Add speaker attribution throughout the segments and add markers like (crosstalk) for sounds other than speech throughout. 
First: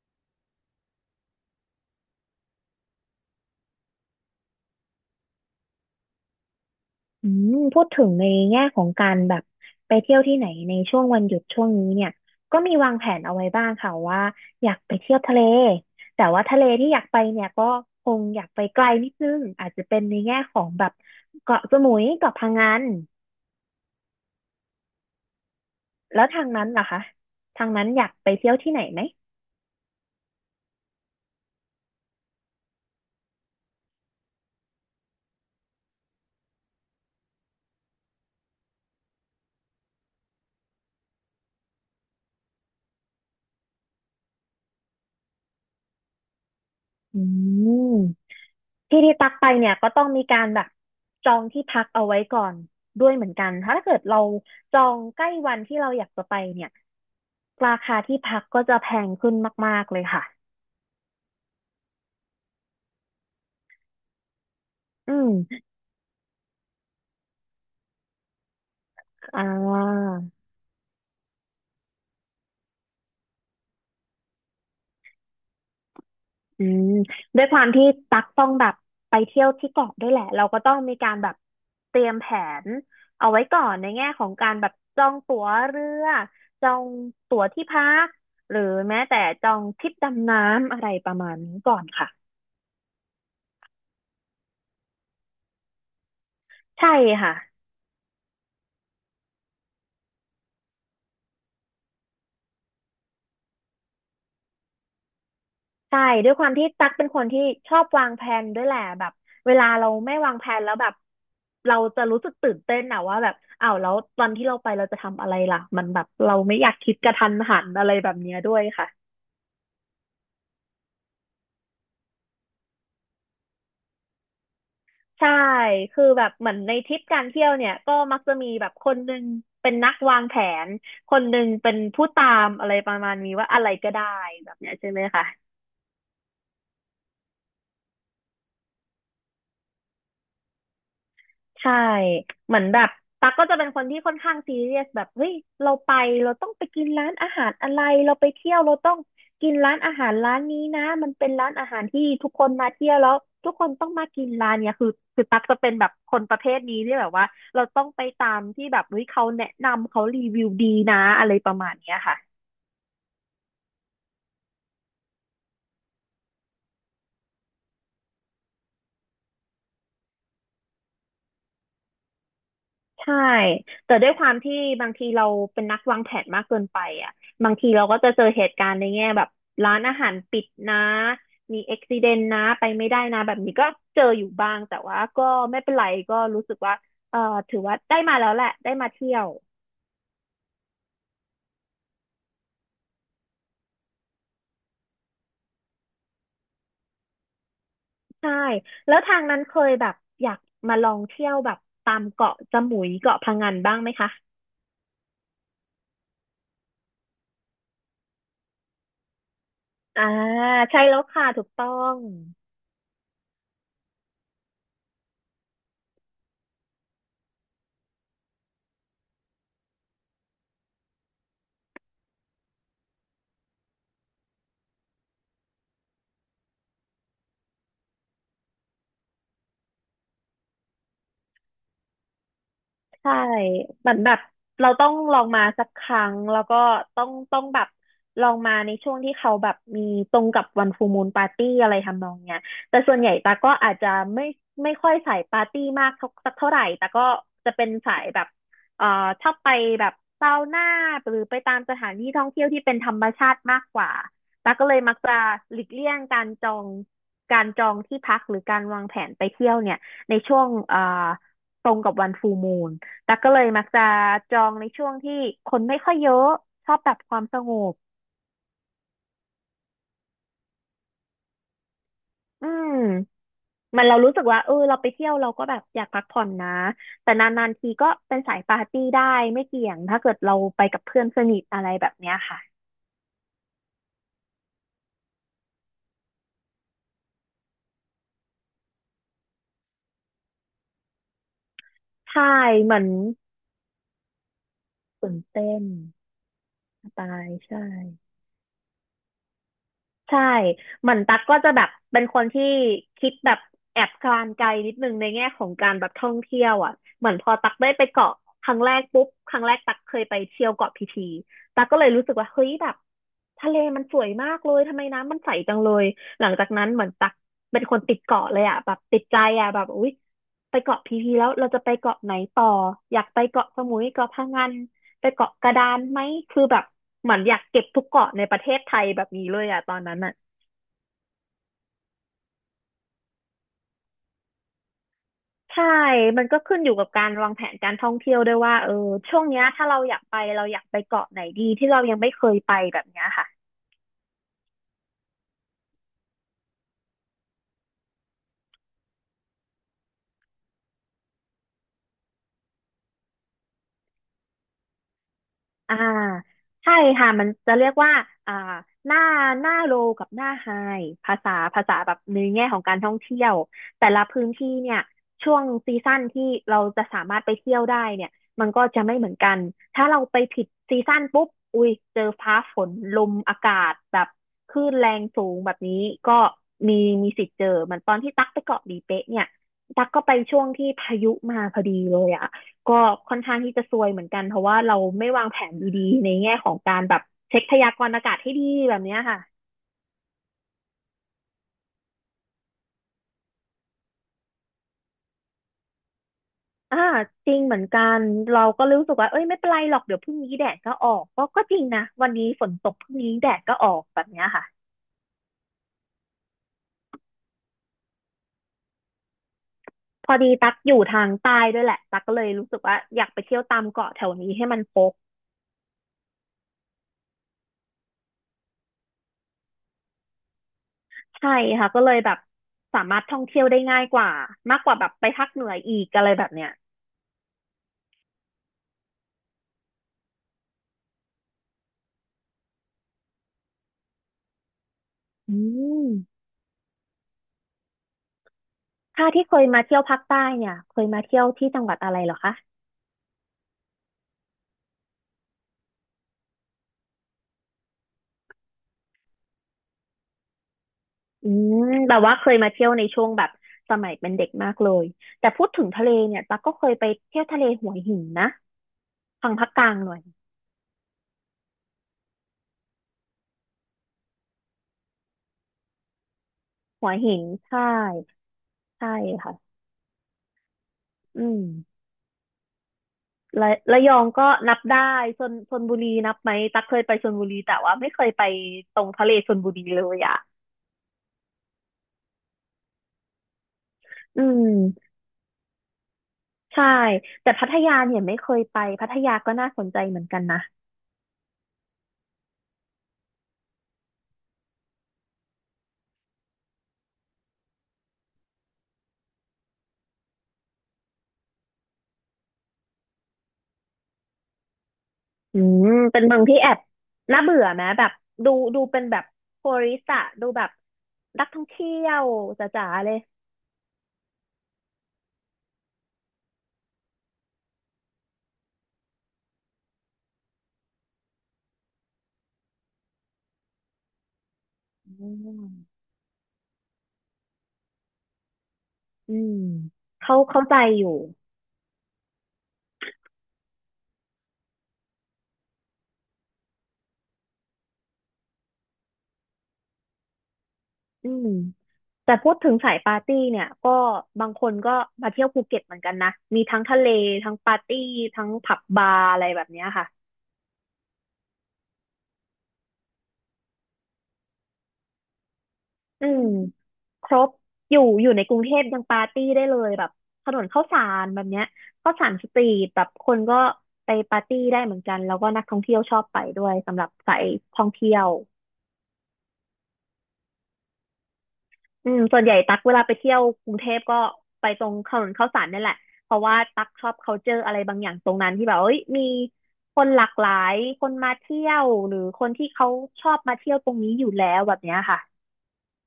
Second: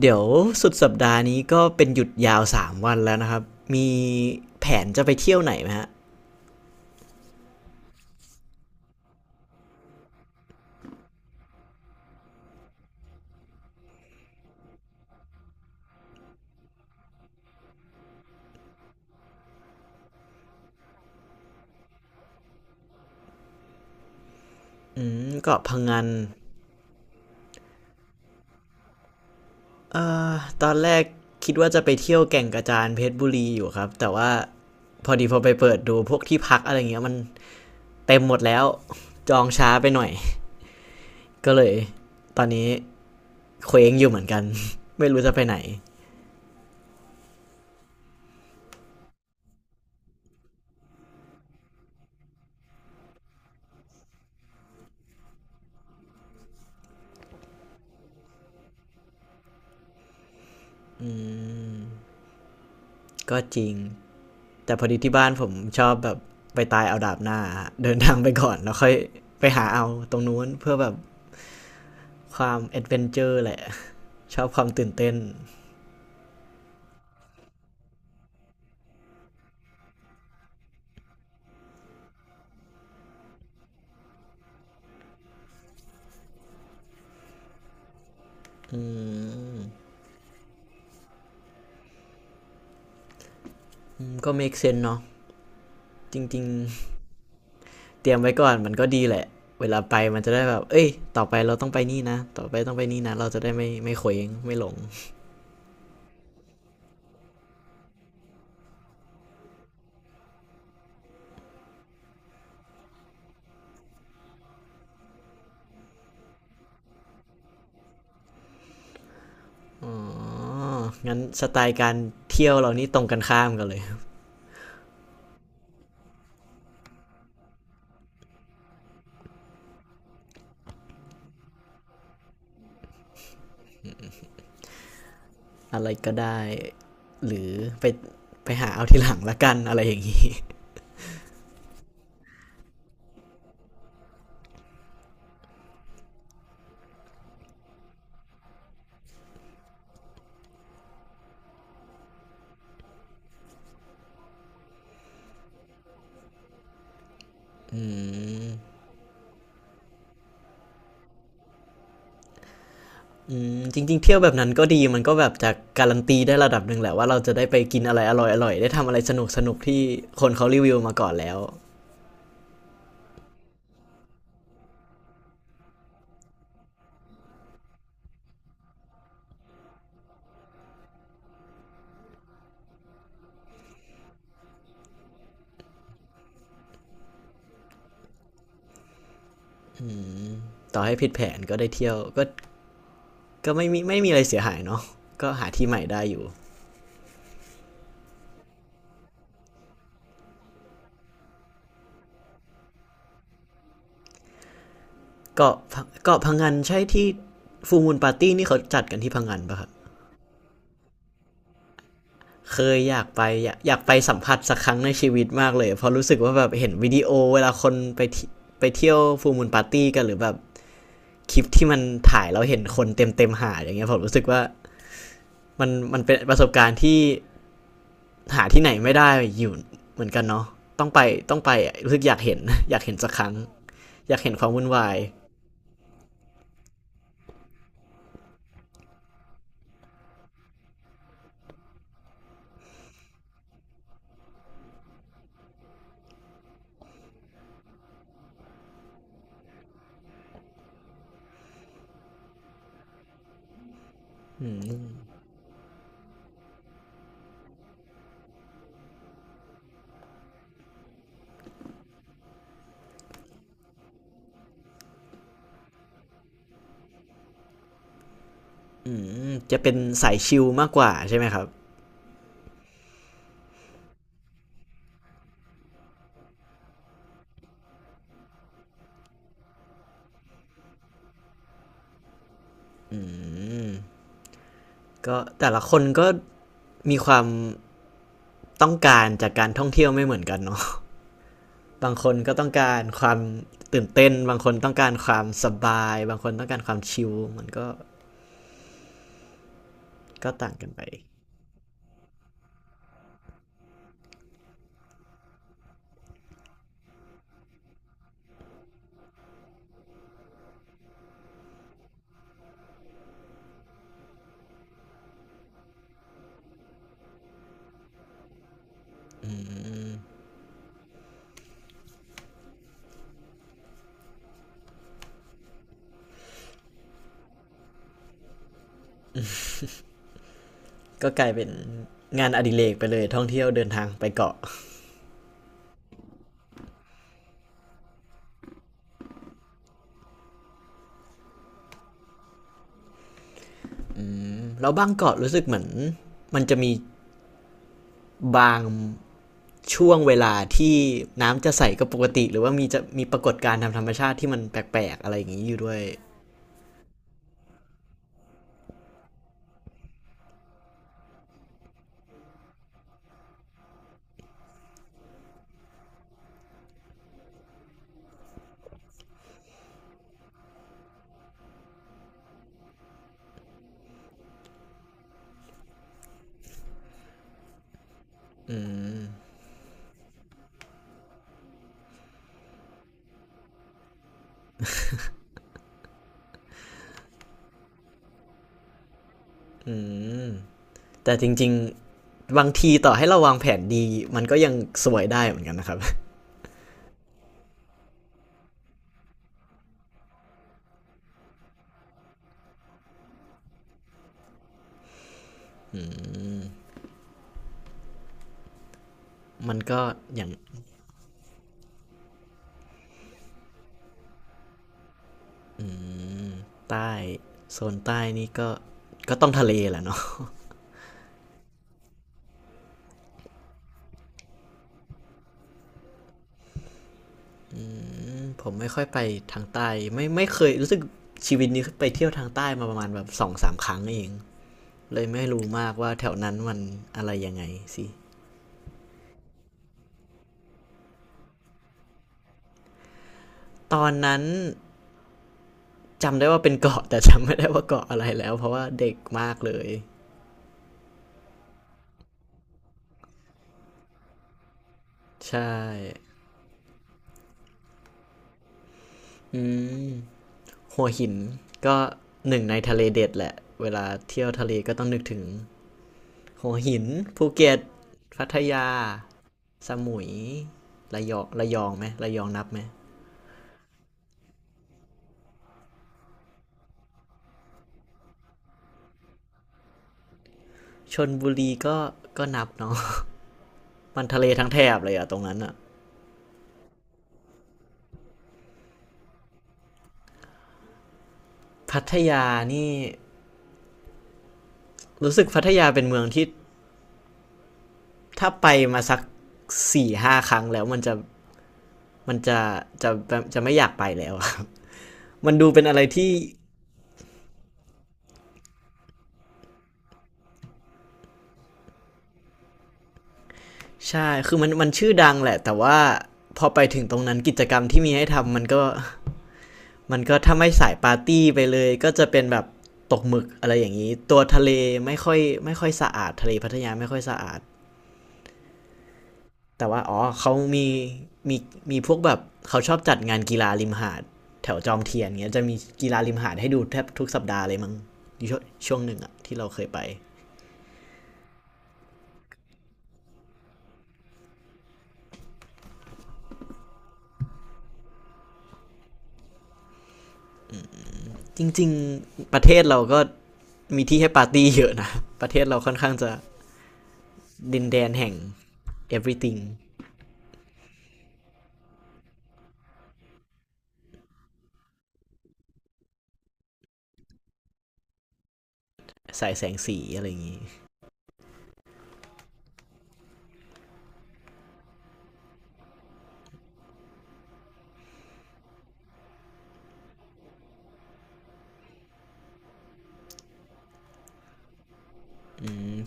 Speaker 1: เดี๋ยวสุดสัปดาห์นี้ก็เป็นหยุดยาว3วันแล้วนะครับ มีแผนจะไปเที่ยวไหนไหมฮะ
Speaker 2: พูดถึงในแง่ของการแบบไปเที่ยวที่ไหนในช่วงวันหยุดช่วงนี้เนี่ยก็มีวางแผนเอาไว้บ้างค่ะว่าอยากไปเที่ยวทะเลแต่ว่าทะเลที่อยากไปเนี่ยก็คงอยากไปไกลนิดนึงอาจจะเป็นในแง่ของแบบเกาะสมุยเกาะพะงัน
Speaker 1: อืมเกาะพังงน
Speaker 2: แล้วทางนั้นล่ะคะทางนั้นอยากไปเที่ยวที่ไหนไหม
Speaker 1: ตอนแรกคิดว่าจะไปเที่ยวแก่งกระจานเพชรบุรีอยู่ครับ แต่ว่าพอดีพอไปเปิดดูพวกที่พักอะไรเงี้ยมันเต็มหมดแล้วจองช้าไปหน่อย ก็เลยตอนนี้เคว้งอยู่เหมือนกัน (laughs) ไม่รู้จะไปไหน
Speaker 2: อืมที่ที่ตักไปเนี่ยก็ต้องมีการแบบจองที่พักเอาไว้ก่อนด้วยเหมือนกันถ้าเกิดเราจองใกล้วันที่เราอยากจะไปเนี่ย ราคาที่พักก็จะแพงขึ้นมากๆเลยค่ะ
Speaker 1: ก็จริงแต่พอดี
Speaker 2: อื
Speaker 1: ที่บ้าน
Speaker 2: ม
Speaker 1: ผมชอบแบบไปตายเอาดาบหน้าเดินทางไปก่อนแล้วค่อย
Speaker 2: อ่
Speaker 1: ไปหาเอา
Speaker 2: า
Speaker 1: ตรงนู้นเพื่อแบบ ความแอดเวนเจอร์แหละ (laughs) ชอบความตื่นเต้น
Speaker 2: อืมด้วยความที่ตักต้องแบบไปเที่ยวที่เกาะด้วยแหละ เราก็ต้องมีการแบบเตรียมแผนเอาไว้ก่อนในแง่ของการแบบจองตั๋วเรือ จองตั๋วที่พักหรือ
Speaker 1: อื
Speaker 2: แม้แต่จองท
Speaker 1: ม
Speaker 2: ริปดำน้ำอะไรประมาณนี้ก่อนค่ะ
Speaker 1: มก็ make sense เซนส์เนาะจริง
Speaker 2: ใช่ค่ะ
Speaker 1: ๆเตรียมไว้ก่อนมันก็ดีแหละเวลาไปมันจะได้แบบเอ้ยต่อไปเราต้องไปนี่นะต่อไปต้องไปนี่นะเราจะได้ไม่เขวงไม่หลง
Speaker 2: ใช่ด้วยความที่ตั๊กเป็นคนที่ชอบวางแผนด้วยแหละแบบเวลาเราไม่วางแผนแล้วแบบเราจะรู้สึกตื่นเต้นอะว่าแบบอ้าวแล้วตอนที่เราไปเราจะทำอะไรล่ะมันแบบเราไม่อยากคิดกระทันหันอะไรแบบเนี้ยด้วยค่ะ
Speaker 1: อ๋องั้นสไตล์การเที่ยวเรานี่ตรงกันข้ามกันเลย
Speaker 2: ใช่คือแบบเหมือนในทริปการเที่ยวเนี่ยก็มักจะมีแบบคนหนึ่งเป็นนักวางแผนคนหนึ่งเป็นผู้ตามอะไรประมาณนี้ว่าอะไรก็ได้แบบเนี้ยใช่ไหมคะ
Speaker 1: อะไรก็ได้หรือไปไปหาเอาทีหลังละกันอะไรอย่างนี้
Speaker 2: ใช่เหมือนแบบตั๊กก็จะเป็นคนที่ค่อนข้างซีเรียสแบบเฮ้ยเราไปเราต้องไปกินร้านอาหารอะไรเราไปเที่ยวเราต้องกินร้านอาหารร้านนี้นะมันเป็นร้านอาหารที่ทุกคนมาเที่ยวแล้วทุกคนต้องมากินร้านเนี้ยคือตั๊กจะเป็นแบบคนประเภทนี้ที่แบบว่าเรา
Speaker 1: อื
Speaker 2: ต้องไปตามที่
Speaker 1: ม
Speaker 2: แบบเฮ้ยเขาแนะนำเขารีวิวดีนะอะไรประมาณเนี้ยค่ะ
Speaker 1: อืมจริงๆเที่ยวแบบนั้นก็ดีมันก็แบบจะการันตีได้ระดับหนึ่งแหละว่าเราจะได้ไปกินอะไรอร่อยๆได้ทำอะไรสนุกๆที่คนเขารีวิวมาก่อนแล้ว
Speaker 2: ใช่ แต่ด้วยความที่บางทีเราเป็นนักวางแผนมากเกินไปอ่ะบางทีเราก็จะเจอเหตุการณ์ในแง่แบบร้านอาหารปิดนะมีอุบิเหตุนะไปไม่ได้นะแบบนี้ก็เจออยู่บ้างแต่ว่าก็ไม่เป็นไรก็รู้สึกว่าเอ่อถือว่าได้มาแล้วแหละได้มาเที่ยว
Speaker 1: ต่อให้ผิดแผนก็ได้เที่ยวก็ก็ไม่มีอะไรเสียหายเนาะก็หาที่ใหม่ได้อยู่
Speaker 2: ใช่แล้วทางนั้นเคยแบบอยากมาลองเที่ยวแบบตามเกาะสมุยเกาะพะงันบ้างไหมคะ
Speaker 1: เกาะเกาะพังงานใช่ที่ฟูลมูลปาร์ตี้นี่เขาจัดกันที่พังงานปะครับ
Speaker 2: อ่าใช่แล้วค่ะถูกต้อง
Speaker 1: เคยอยากไปอยากไปสัมผัสสักครั้งในชีวิตมากเลยเพราะรู้สึกว่าแบบเห็นวิดีโอเวลาคนไปที่ไปเที่ยวฟูลมูลปาร์ตี้กันหรือแบบ คลิปที่มันถ่ายแล้วเห็นคนเต็มเต็มๆหาดอย่างเงี้ยผมรู้สึกว่ามันเป็นประสบการณ์ที่หาที่ไหนไม่ได้อยู่เหมือนกันเนาะต้องไปต้องไปรู้สึกอยากเห็น (laughs) อยากเห็นสัก
Speaker 2: ใช่
Speaker 1: ครั้ง
Speaker 2: เหมือน
Speaker 1: อ
Speaker 2: แบ
Speaker 1: ยา
Speaker 2: บ
Speaker 1: กเห็นความวุ่น
Speaker 2: เราต้
Speaker 1: วา
Speaker 2: อง
Speaker 1: ย
Speaker 2: ลองมาสักครั้งแล้วก็ต้องแบบลองมาในช่วงที่เขาแบบมีตรงกับวันฟูมู o ปาร์ตี้อะไรทำนองเนี้ยแต่ส่วนใหญ่ตาก็อาจจะไม่ไม่ค่อยสายปาร์ตี้มากเท่าสักเท่าไหร่แต่ก็จะเป็นสายแบบเอ่อชอบไปแบบซาวน่าหรือไปตามสถานที่ท่องเที่ยวที่เป็นธรรมชาติมากกว่าตาก็เลยมักจะหลีกเลี่ยงการจองที่พักหรือการวางแผนไปเที่ยวเนี่ยในช่วงตรงกับวันฟูมู แต่กก็เลยมักจะจองในช่วงที่คนไม่ค่อยเยอะชอบแบบความสงบ
Speaker 1: อืมจะเป็นสายชิลมากกว่าใช่ไหมครับ
Speaker 2: อืมมันเรารู้สึกว่าเออเราไปเที่ยวเราก็แบบอยากพักผ่อนนะแต่นานๆทีก็เป็นสายปาร์ตี้ได้ไม่เกี่ยงถ้าเกิดเราไปกับเพื่อนสนิทอะไรแบบเนี้ยค่ะ
Speaker 1: อืมก็แต่ละคนก็มีความต้องการจากการท่องเที่ยวไม่เหมือนกันเนาะ (laughs) บางคน
Speaker 2: ใช่
Speaker 1: ก็ต้อง
Speaker 2: เห
Speaker 1: กา
Speaker 2: มือ
Speaker 1: ร
Speaker 2: น
Speaker 1: ความตื่นเต้นบางคนต้องการค
Speaker 2: ตื่น
Speaker 1: วาม
Speaker 2: เต้
Speaker 1: ส
Speaker 2: น
Speaker 1: บายบางคนต้องการความ
Speaker 2: สไต
Speaker 1: ชิล
Speaker 2: ล
Speaker 1: มัน
Speaker 2: ใช่
Speaker 1: ก็
Speaker 2: ใช่
Speaker 1: ก็ต่างกันไป
Speaker 2: เหมือนตั๊กก็จะแบบเป็นคนที่คิดแบบแอบการไกลนิดนึงในแง่ของการแบบท่องเที่ยวอ่ะเหมือนพอตั๊กได้ไปเกาะครั้งแรกปุ๊บครั้งแรกตั๊กเคยไปเที่ยวเกาะพีพีตั๊กก็เลยรู้สึกว่าเฮ้ยแบบทะเลมันสวยมากเลยทำไมน้ำมันใสจังเลยหลังจากนั้นเหมือนตั๊กเป็นคนติดเกาะเลยอ่ะแบบติดใจอ่ะแบบอุ๊ยไปเกาะพีพีแล้วเราจะไปเกาะไหนต่ออยากไปเกาะสมุยเกาะพะงัน ไปเกาะกระดานไหม คือแบบเหมือนอยากเก็บทุกเกาะในประเทศไทยแบบนี้เลยอะตอนนั้นอะ
Speaker 1: ก็กลายเป็นงานอดิเรกไปเลยท่องเที่ยวเดินทางไปเกาะ
Speaker 2: ใช่ มันก็ขึ้นอยู่กับการวางแผนการท่องเที่ยวด้วยว่าเออช่วงเนี้ยถ้าเราอยากไปเราอยากไปเกาะไหนดีที่เรายังไม่เคยไปแบบเนี้ยค่ะ
Speaker 1: แล้วบางเกาะรู้สึกเหมือนมันจะมีบางช่วงเวลาที่น้ำจะใสก็ปกติหรือว่ามีจะมีปรากฏการณ์ทางธรรมชาติที่มันแปลกๆอะไรอย่างนี้อยู่ด้
Speaker 2: อ่า
Speaker 1: วย
Speaker 2: ใช่ค่ะมันจะเรียกว่าอ่าหน้าหน้าโลกับหน้าไฮภาษาแบบในแง่ของการท่องเที่ยวแต่ละพื้นที่เนี่ยช่วงซีซั่นที่เราจะสามารถไปเที่ยวได้เนี่ยมันก็จะไม่เหมือนกันถ้าเราไปผิดซีซั่นปุ๊บอุ้ยเจอฟ้าฝนลมอากาศแบบคลื่นแรงสูงแบบนี้ก็มีมีสิทธิ์เจอเหมือนตอนที่ตักไปเกาะหลีเป๊ะเนี่ยตักก็ไปช่วงที่พายุมาพอดีเลยอะ ก็ค่อนข้างที่จะซวยเหมือนกันเพราะว่าเราไม่วางแผนดีๆในแง่ของการแบบเช็คพยากรณ์อากาศให้ดีแบบเนี้ยค่ะ
Speaker 1: อืมแต่จริงๆบางทีต่อให้เราวางแผนดีมันก็ยังสวยได้เหมือนกันนะครับ
Speaker 2: อ่าจริงเหมือนกันเราก็รู้สึกว่าเอ้ยไม่เป็นไรหรอกเดี๋ยวพรุ่งนี้แดดก็ออกก็จริงนะวันนี้ฝนตกพรุ่งนี้แดดก็ออกแบบเนี้ยค่ะ
Speaker 1: (laughs) มันก็
Speaker 2: พอ
Speaker 1: อย่าง
Speaker 2: ดีตักอยู่ทางใต้ด้วยแหละตักก็เลยรู้สึกว่าอยากไปเที่ยวตามเกาะแถวนี้ให้มันครบ
Speaker 1: ใต้โซนใต้นี่ก็ก็ต้องทะเลแหละเนาะ
Speaker 2: ใช่ค่ะก็เลยแบบสามารถท่องเที่ยวได้ง่ายกว่ามากกว่าแบบไปภาคเหนืออีกอะไรแบบเนี้ย
Speaker 1: ผมไม่ค่อยไปทางใต้ไม่เคยรู้สึกชีวิตนี้ไปเที่ยวทางใต้มาประมาณแบบสองสามครั้งเองเลยไม่
Speaker 2: อื
Speaker 1: รู้มาก
Speaker 2: ม
Speaker 1: ว่าแถวนั้นมันอะไรยังไงสิ
Speaker 2: ถ้าที่เคยมาเที่ยวภาคใต้เนี่ยเคยมาเที่ยวที่จังหวัดอะไรเหรอคะ
Speaker 1: ตอนนั้นจำได้ว่าเป็นเกาะ (laughs) แต่จำไม่ได้ว่าเกาะอะไรแล้วเพราะว่าเด็กมากเลย
Speaker 2: อืมแบบว่าเคยมาเที่ยวในช่วงแบบสมัยเป็นเด็กมากเลยแต่
Speaker 1: ใช่
Speaker 2: พูดถึงทะเลเนี่ยตั๊กก็เคยไปเที่ยวทะเลหัวหินนะทาง
Speaker 1: อื
Speaker 2: ภาคกลาง
Speaker 1: ม
Speaker 2: หน่อย
Speaker 1: หัวหินก็หนึ่งในทะเลเด็ดแหละเวลาเที่ยวทะเลก็ต้องนึกถึงหัวหิน
Speaker 2: หัวหิน
Speaker 1: ภูเก็ต
Speaker 2: ใช่
Speaker 1: พัทยา
Speaker 2: ใช่ค่ะ
Speaker 1: สมุยระยอ
Speaker 2: อื
Speaker 1: ง
Speaker 2: ม
Speaker 1: ระยองไหมระยองนับไหม
Speaker 2: ระยองก็นับได้ชลบุรีนับไหมตั๊กเคยไปชลบุรีแต่ว่าไม่เคยไปตรงทะเลชลบุรีเลยอ่ะ
Speaker 1: ชนบุรีก็ก็นับเนาะ (laughs) มันทะ
Speaker 2: อื
Speaker 1: เลทั้งแถบเลย
Speaker 2: ม
Speaker 1: อะตรงนั้นอะ
Speaker 2: ใช่แต่พัทยาเนี่ยไม่เคยไปพัทยาก็น่าสนใจเหมือนกันนะ
Speaker 1: พัทยานี่รู้สึกพัทยาเป็นเมืองที่ถ้าไปมาสักสี่ห้าครั้งแล้วมันจะมันจะจะไม่อยากไปแล้วครับ (laughs) มัน
Speaker 2: อื
Speaker 1: ดูเป็น
Speaker 2: ม
Speaker 1: อะไร
Speaker 2: เป็น
Speaker 1: ที่
Speaker 2: เมืองที่แอบน่าเบื่อไหมแบบดูเป็นแบบทัวริสต์อะดูแบบนักท่องเที่ยวจ๋าๆเลย
Speaker 1: ใช่คือมันชื่อดังแหละแต่ว่าพอไปถึงตรงนั้นกิจกรรมที่มีให้ทำมันก็มันก็ถ้าไม่สายปาร์ตี้ไปเลยก็จะเป็นแบบตกหมึกอะไรอย่างนี้ตัวทะเล
Speaker 2: อื
Speaker 1: ไม่ค่อยไม่ค่อย
Speaker 2: ม
Speaker 1: สะอาดทะเลพัทยาไม่ค่อยสะอาด
Speaker 2: อืม
Speaker 1: แต่ว่าอ๋อ
Speaker 2: เขา
Speaker 1: เขา
Speaker 2: เข้าใจ
Speaker 1: มี
Speaker 2: อยู่
Speaker 1: มีมีพวกแบบเขาชอบจัดงานกีฬาริมหาดแถวจอมเทียนเงี้ยจะมีกีฬาริมหาดให้ดูแทบทุกสัปดาห์เลยมั้งชูช่วงหนึ่งอะที่เราเคยไป
Speaker 2: อืมแต่พูดถึงสายปาร์ตี้เนี่ยก็บางคนก็มาเที่ยวภูเก็ตเหมือนกันนะมีทั้งทะเลทั้งปาร์ตี้ทั้งผับบาร์อะไรแบบเนี้ยค่ะ
Speaker 1: จริงๆประเทศเราก็มีที่ให้ปาร์ตี้เยอะนะประเทศเราค่อนข้าง
Speaker 2: อื
Speaker 1: จะ
Speaker 2: มครบ
Speaker 1: ดินแดน
Speaker 2: อ
Speaker 1: แห่
Speaker 2: ยู่
Speaker 1: ง
Speaker 2: ในกรุงเทพยังปาร์ตี้
Speaker 1: everything
Speaker 2: ได้เลยแบบถนนข้าวสารแบบเนี้ยข้าวสารสตรีทแบบคนก็ไปปาร์ตี้ได้เหมือนกันแล้วก็นักท่องเที่ยวชอบไปด้วยสำหรับสายท่องเที่ยว
Speaker 1: สายแสงสีอะไรอย่างงี้
Speaker 2: อืมส่วนใหญ่ตักเวลาไปเที่ยวกรุงเทพก็ไปตรงถนนข้าวสารนี่แหละเพราะว่าตักชอบ culture อะไรบางอย่างตรงนั้นที่แบบเอ้ยมีคนหลากหลายคนมาเที่ยวหรือคนที่เขาชอบมาเที่ยวตรงนี้อยู่แล้วแบบเนี้ยค่ะ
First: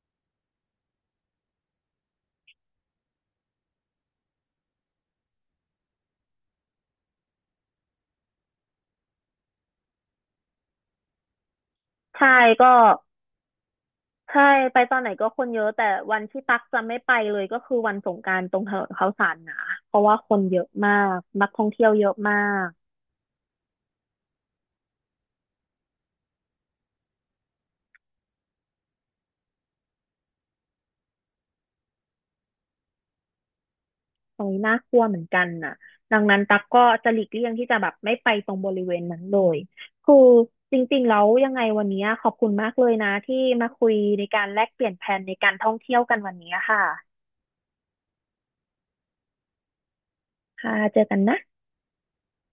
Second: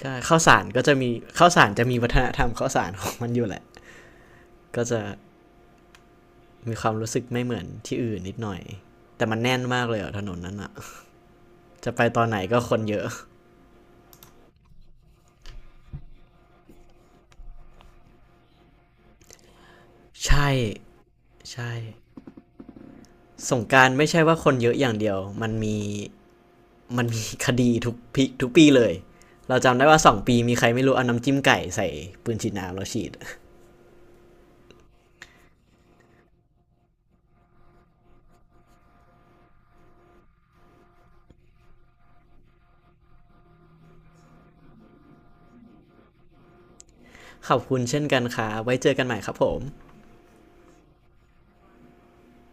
Speaker 1: ใช่ข้าวสารก็จะมีข้าวสารจะมีวัฒนธรรมข้าวสารของมันอยู่แหละก็จะมีความรู้สึกไม่เหมือนที่อื่นนิดหน่อยแต่มันแน่นมากเลยอะถนนนั้นอะ จะไปตอน
Speaker 2: ใช่
Speaker 1: ไหนก็ค
Speaker 2: ก็
Speaker 1: นเยอะ
Speaker 2: ใช่ไปตอนไหนก็คนเยอะแต่วันที่ตักจะไม่ไปเลยก็คือวันสงกรานต์ตรงถนนข้าวสารนะเพราะว่าคน
Speaker 1: ใช่
Speaker 2: เยอะมากนักท่อง
Speaker 1: ใช่
Speaker 2: เที่ยวเยอะมาก
Speaker 1: สงกรารไม่ใช่ว่าคนเยอะอย่างเดียว มันมีมันมีคดีทุกปีทุกปีเลย เราจำได้ว่าสองปีมีใครไม่รู้เอาน้ำจิ้มไก่ใส่ปืนฉีดน้ำแล้วฉีด
Speaker 2: ตรงนี้น่ากลัวเหมือนกันน่ะดังนั้นตักก็จะหลีกเลี่ยงที่จะแบบไม่ไปตรงบริเวณนั้นเลยคือจริงๆแล้วยังไงวันนี้ขอบคุณมากเลยนะที่มาคุยในการแลกเปลี่ยนแผนในการท่องเที่ยวกันวันนี้ค่ะ
Speaker 1: ขอบคุณเช่นกันค่ะไว้เจอกันใหม่ครับผม
Speaker 2: ค่ะเจอกันนะ